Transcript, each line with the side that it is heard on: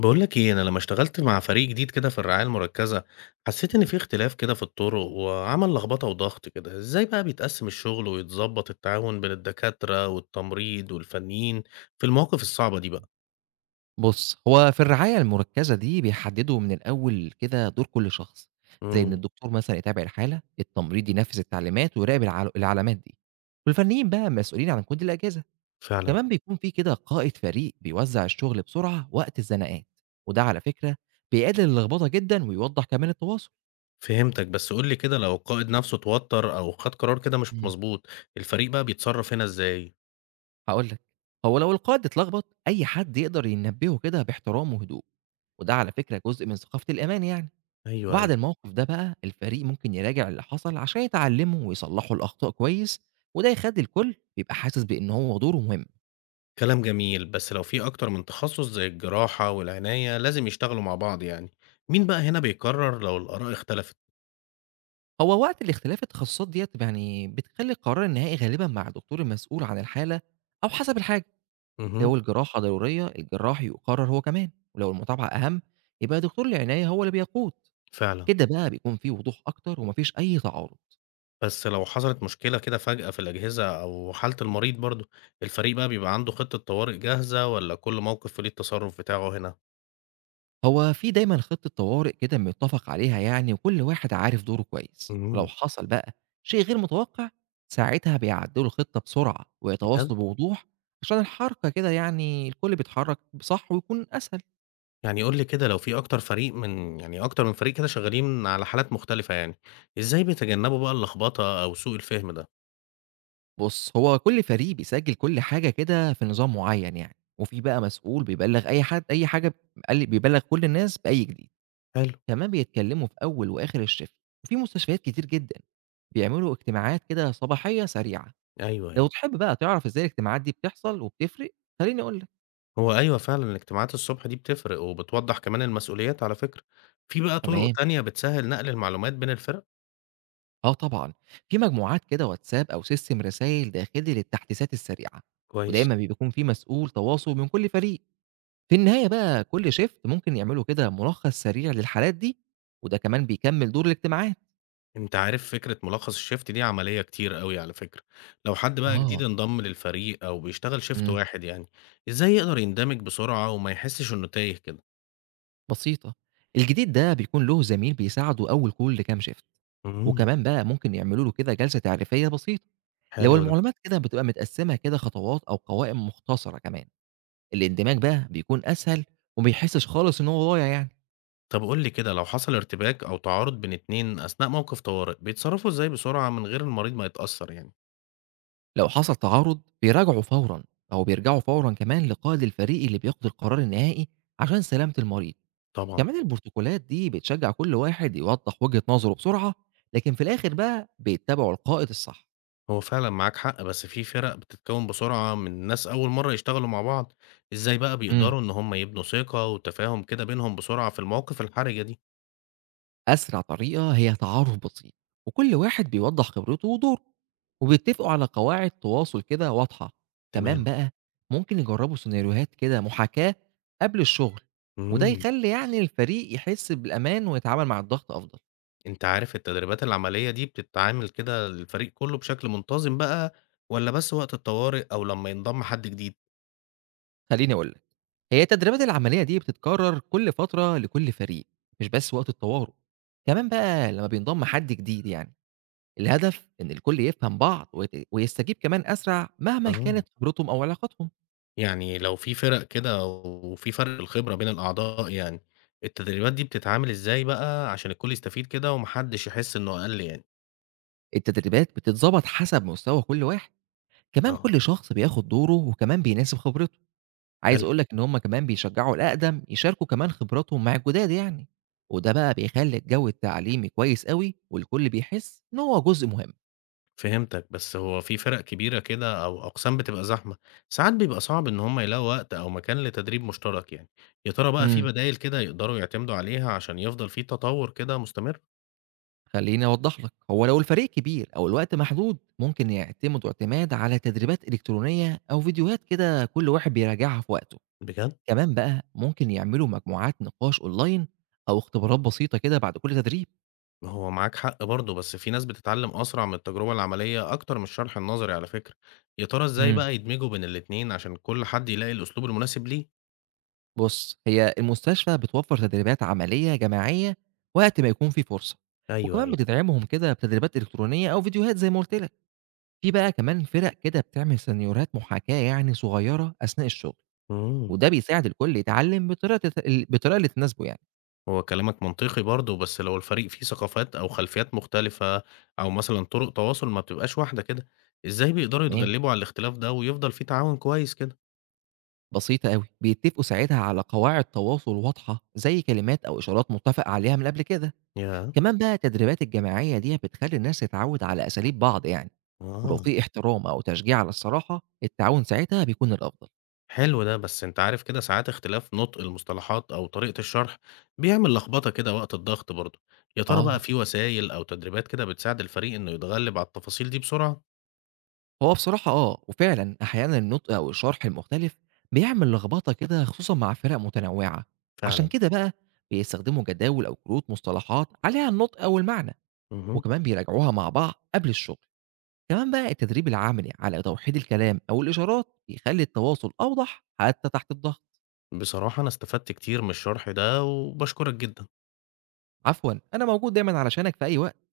left: بقول لك ايه؟ انا لما اشتغلت مع فريق جديد كده في الرعايه المركزه، حسيت ان في اختلاف كده في الطرق وعمل لخبطه وضغط كده. ازاي بقى بيتقسم الشغل ويتظبط التعاون بين الدكاتره والتمريض والفنيين في المواقف الصعبه دي بقى؟
right: بُص، هو في الرعاية المُركّزة دي بيحدّدوا من الأول كده دور كل شخص، زي إن
left: امم.
right: الدكتور مثلًا يتابع الحالة، التمريض ينفّذ التعليمات ويراقب العلامات دي، والفنيين بقى مسؤولين عن كود الأجهزة،
left: فعلا.
right: كمان بيكون في كده قائد فريق بيوزّع الشغل بسرعة وقت الزنقات، وده على فكرة بيقلل اللخبطة جدًا ويوضّح كمان التواصل.
left: فهمتك، بس قول لي كده، لو القائد نفسه اتوتر او خد قرار كده مش
right: إمم،
left: مظبوط، الفريق بقى بيتصرف هنا ازاي؟
right: هاقول لك. هو لو القائد اتلخبط، أي حد يقدر ينبّهه كده باحترام وهدوء، وده على فكرة جزء من ثقافة الأمان يعني.
left: ايوه،
right: وبعد
left: ايوه.
right: الموقف ده بقى الفريق ممكن يراجع اللي حصل عشان يتعلموا ويصلحوا الأخطاء كويس، وده يخلي الكل يبقى حاسس بأن هو دوره مهم.
left: كلام جميل، بس لو في اكتر من تخصص زي الجراحه والعنايه لازم يشتغلوا مع بعض يعني، مين بقى هنا بيقرر لو الاراء اختلفت؟
right: هو وقت الاختلاف التخصصات ديت يعني بتخلي القرار النهائي غالبا مع الدكتور المسؤول عن الحالة أو حسب الحاجة.
left: امم.
right: لو الجراحة ضرورية الجراح يقرر هو كمان، ولو المتابعة أهم يبقى دكتور العناية هو اللي بيقود.
left: فعلًا.
right: كده بقى بيكون في وضوح أكتر ومفيش أي تعارض.
left: بس لو حصلت مشكلة كده فجأة في الأجهزة أو حالة المريض برضه، الفريق بقى بيبقى عنده خطة طوارئ جاهزة والّا كل موقف وليه التصرُّف بتاعه هنا؟
right: هو في دايمًا خطة طوارئ كده متّفق عليها يعني وكل واحد عارف دوره كويس، ولو
left: إمم.
right: حصل بقى شيء غير متوقع، ساعتها بيعدّلوا الخطة بسرعة
left: بجد؟
right: ويتواصلوا بوضوح عشان الحركة كده يعني الكل بيتحرّك صح ويكون أسهل.
left: يعني قُل لي كده، لو في أكتر فريق من يعني أكتر من فريق كده شغّالين على حالات مختلفة يعني، إزاي بيتجنّبوا بقى اللخبطة أو سوء الفهم ده؟
right: بُص، هو كل فريق بيسجّل كل حاجة كده في نظام معيّن يعني، وفي بقى مسؤول بيبلّغ أي حد أي حاجة بيبلّغ كل الناس بأي جديد.
left: حلو.
right: كمان بيتكلّموا في أول وآخر الشيفت، وفي مستشفيات كتير جدًا بيعملوا اجتماعات كده صباحية سريعة.
left: أيوه،
right: لو
left: أيوه.
right: تحب بقى تعرف إزاي الاجتماعات دي بتحصل وبتفرق، خلّيني أقول لك.
left: هو أيوه فعلًا الاجتماعات الصبح دي بتفرق وبتوضّح كمان المسؤوليات على فكرة. في بقى طُرق
right: تمام.
left: تانية بتسهّل نقل المعلومات بين الفِرَق؟
right: آه طبعًا، في مجموعات كده واتساب أو سيستم رسايل داخلي للتحديثات السريعة،
left: كويس.
right: ودايمًا بيكون في مسؤول تواصل من كل فريق. في النهاية بقى كل شيفت ممكن يعملوا كده ملخص سريع للحالات دي، وده كمان بيكمل دور الاجتماعات.
left: أنت عارف فكرة ملخص الشيفت دي عملية كتير أوي على فكرة، لو حد بقى جديد
right: آه،
left: انضم للفريق أو بيشتغل شيفت
right: إمم.
left: واحد يعني، إزاي يقدر يندمج بسرعة وما يحسش إنه تايه كده؟
right: بسيطة، الجديد ده بيكون له زميل بيساعده أول كل كام شيفت،
left: امم.
right: وكمان بقى ممكن يعملوا له كده جلسة تعريفية بسيطة، لو
left: حلو ده.
right: المعلومات كده بتبقى متقسمة كده خطوات أو قوائم مختصرة كمان. الاندماج بقى بيكون أسهل وما بيحسّش خالص إن هو ضايع يعني.
left: طب قول لي كده، لو حصل ارتباك أو تعارض بين اتنين أثناء موقف طوارئ، بيتصرفوا إزاي بسرعة من غير المريض ما يتأثر يعني؟
right: لو حصل تعارض بيراجعوا فورًا، أو بيرجعوا فورًا كمان لقائد الفريق اللي بياخد القرار النهائي عشان سلامة المريض.
left: طبعًا.
right: كمان البروتوكولات دي بتشجّع كل واحد يوضّح وجهة نظره بسرعة، لكن في الآخر بقى بيتّبعوا القائد الصح.
left: هو فعلًا معاك حق، بس في فرق بتتكون بسرعة من ناس أول مرة يشتغلوا مع بعض، إزاي بقى
right: إمم.
left: بيقدروا إن هم يبنوا ثقة وتفاهم كده بينهم بسرعة في المواقف الحرجة دي؟
right: أسرع طريقة هي تعارف بسيط، وكل واحد بيوضح خبرته ودوره وبيتفقوا على قواعد تواصل كده واضحة. كمان
left: تمام.
right: بقى ممكن يجربوا سيناريوهات كده محاكاة قبل الشغل، وده
left: امم.
right: يخلي يعني الفريق يحس بالأمان ويتعامل مع الضغط أفضل.
left: أنت عارف التدريبات العملية دي بتتعامل كده الفريق كله بشكل منتظم بقى والّا بس وقت الطوارئ أو لمّا ينضم حد جديد؟
right: خليني أقول لك، هي التدريبات العملية دي بتتكرر كل فترة لكل فريق، مش بس وقت الطوارئ، كمان بقى لما بينضم حد جديد يعني. الهدف ان الكل يفهم بعض ويستجيب كمان اسرع مهما
left: آه.
right: كانت خبرتهم او علاقاتهم.
left: يعني لو في فرق كده وفي فرق في الخبرة بين الأعضاء يعني، التدريبات دي بتتعامل إزاي بقى عشان الكل يستفيد كده وما حدش يحس إنه أقل يعني؟
right: التدريبات بتتضبط حسب مستوى كل واحد، كمان
left: آه.
right: كل شخص بياخد دوره وكمان بيناسب خبرته، عايز
left: حلو.
right: أقول لك إن هم كمان بيشجعوا الأقدم يشاركوا كمان خبراتهم مع الجداد يعني، وده بقى بيخلي الجو التعليمي كويس أوي والكل بيحس إن هو جزء مهم.
left: فهمتك، بس هو في فرق كبيرة كده أو أقسام بتبقى زحمة، ساعات بيبقى صعب إن هم يلاقوا وقت أو مكان لتدريب مشترك يعني، يا ترى بقى في
right: امم
left: بدايل كده يقدروا يعتمدوا عليها عشان يفضل في تطور كده مستمر؟
right: خليني أوضح لك، هو لو الفريق كبير أو الوقت محدود ممكن يعتمدوا اعتماد على تدريبات إلكترونية أو فيديوهات كده كل واحد بيراجعها في وقته،
left: بجد؟
right: كمان بقى ممكن يعملوا مجموعات نقاش أونلاين أو اختبارات بسيطة كده بعد كل تدريب.
left: ما هو معاك حق برضه، بس في ناس بتتعلم أسرع من التجربة العملية أكتر من الشرح النظري على فكرة، يا ترى إزاي
right: مم.
left: بقى يدمجوا بين الاتنين عشان كل حد يلاقي الأسلوب المناسب ليه؟
right: بُص، هي المستشفى بتوفّر تدريبات عملية جماعية وقت ما يكون في فرصة،
left: ايوه،
right: وكمان
left: ايوه.
right: بتدعمهم كده بتدريبات إلكترونية أو فيديوهات زي ما قُلت لك. في بقى كمان فرق كده بتعمل سيناريوهات محاكاة يعني صغيرة أثناء الشغل،
left: امم.
right: وده بيساعد الكل يتعلّم بطريقة تت ال بالطريقة اللي تناسبه يعني،
left: هو كلامك منطقي برضه، بس لو الفريق فيه ثقافات أو خلفيات مختلفة أو مثلا طرق تواصل ما بتبقاش واحدة كده، إزاي بيقدروا
right: تمام؟
left: يتغلبوا على الاختلاف ده ويفضل فيه تعاون كويس كده؟
right: بسيطة أوي، بيتفقوا ساعتها على قواعد تواصل واضحة زي كلمات أو إشارات متّفق عليها من قبل كده.
left: يا.
right: كمان بقى التدريبات الجماعية ديّة بتخلّي الناس تتعوّد على أساليب بعض يعني. ولو
left: اه.
right: في احترام أو تشجيع على الصراحة، التعاون ساعتها بيكون الأفضل.
left: حلو ده، بس انت عارف كده ساعات اختلاف نطق المصطلحات او طريقة الشرح بيعمل لخبطة كده وقت الضغط برضه. يا ترى بقى
right: آه،
left: في وسائل او تدريبات كده بتساعد الفريق انه يتغلب على التفاصيل دي بسرعة؟
right: هو بصراحة آه، وفعلًا أحيانًا النُطق أو الشرح المختلف بيعمل لخبطة كده خصوصًا مع فرق متنوعة، عشان
left: فعلا.
right: كده بقى بيستخدموا جداول أو كروت مصطلحات عليها النُطق أو المعنى،
left: مهم.
right: وكمان بيراجعوها مع بعض قبل الشغل. كمان بقى التدريب العملي على توحيد الكلام أو الإشارات بيخلي التواصل أوضح حتى تحت الضغط.
left: بصراحة انا استفدت كتير من الشرح ده وبشكرك جدا.
right: عفوًا، أنا موجود دايمًا علشانك في أي وقت.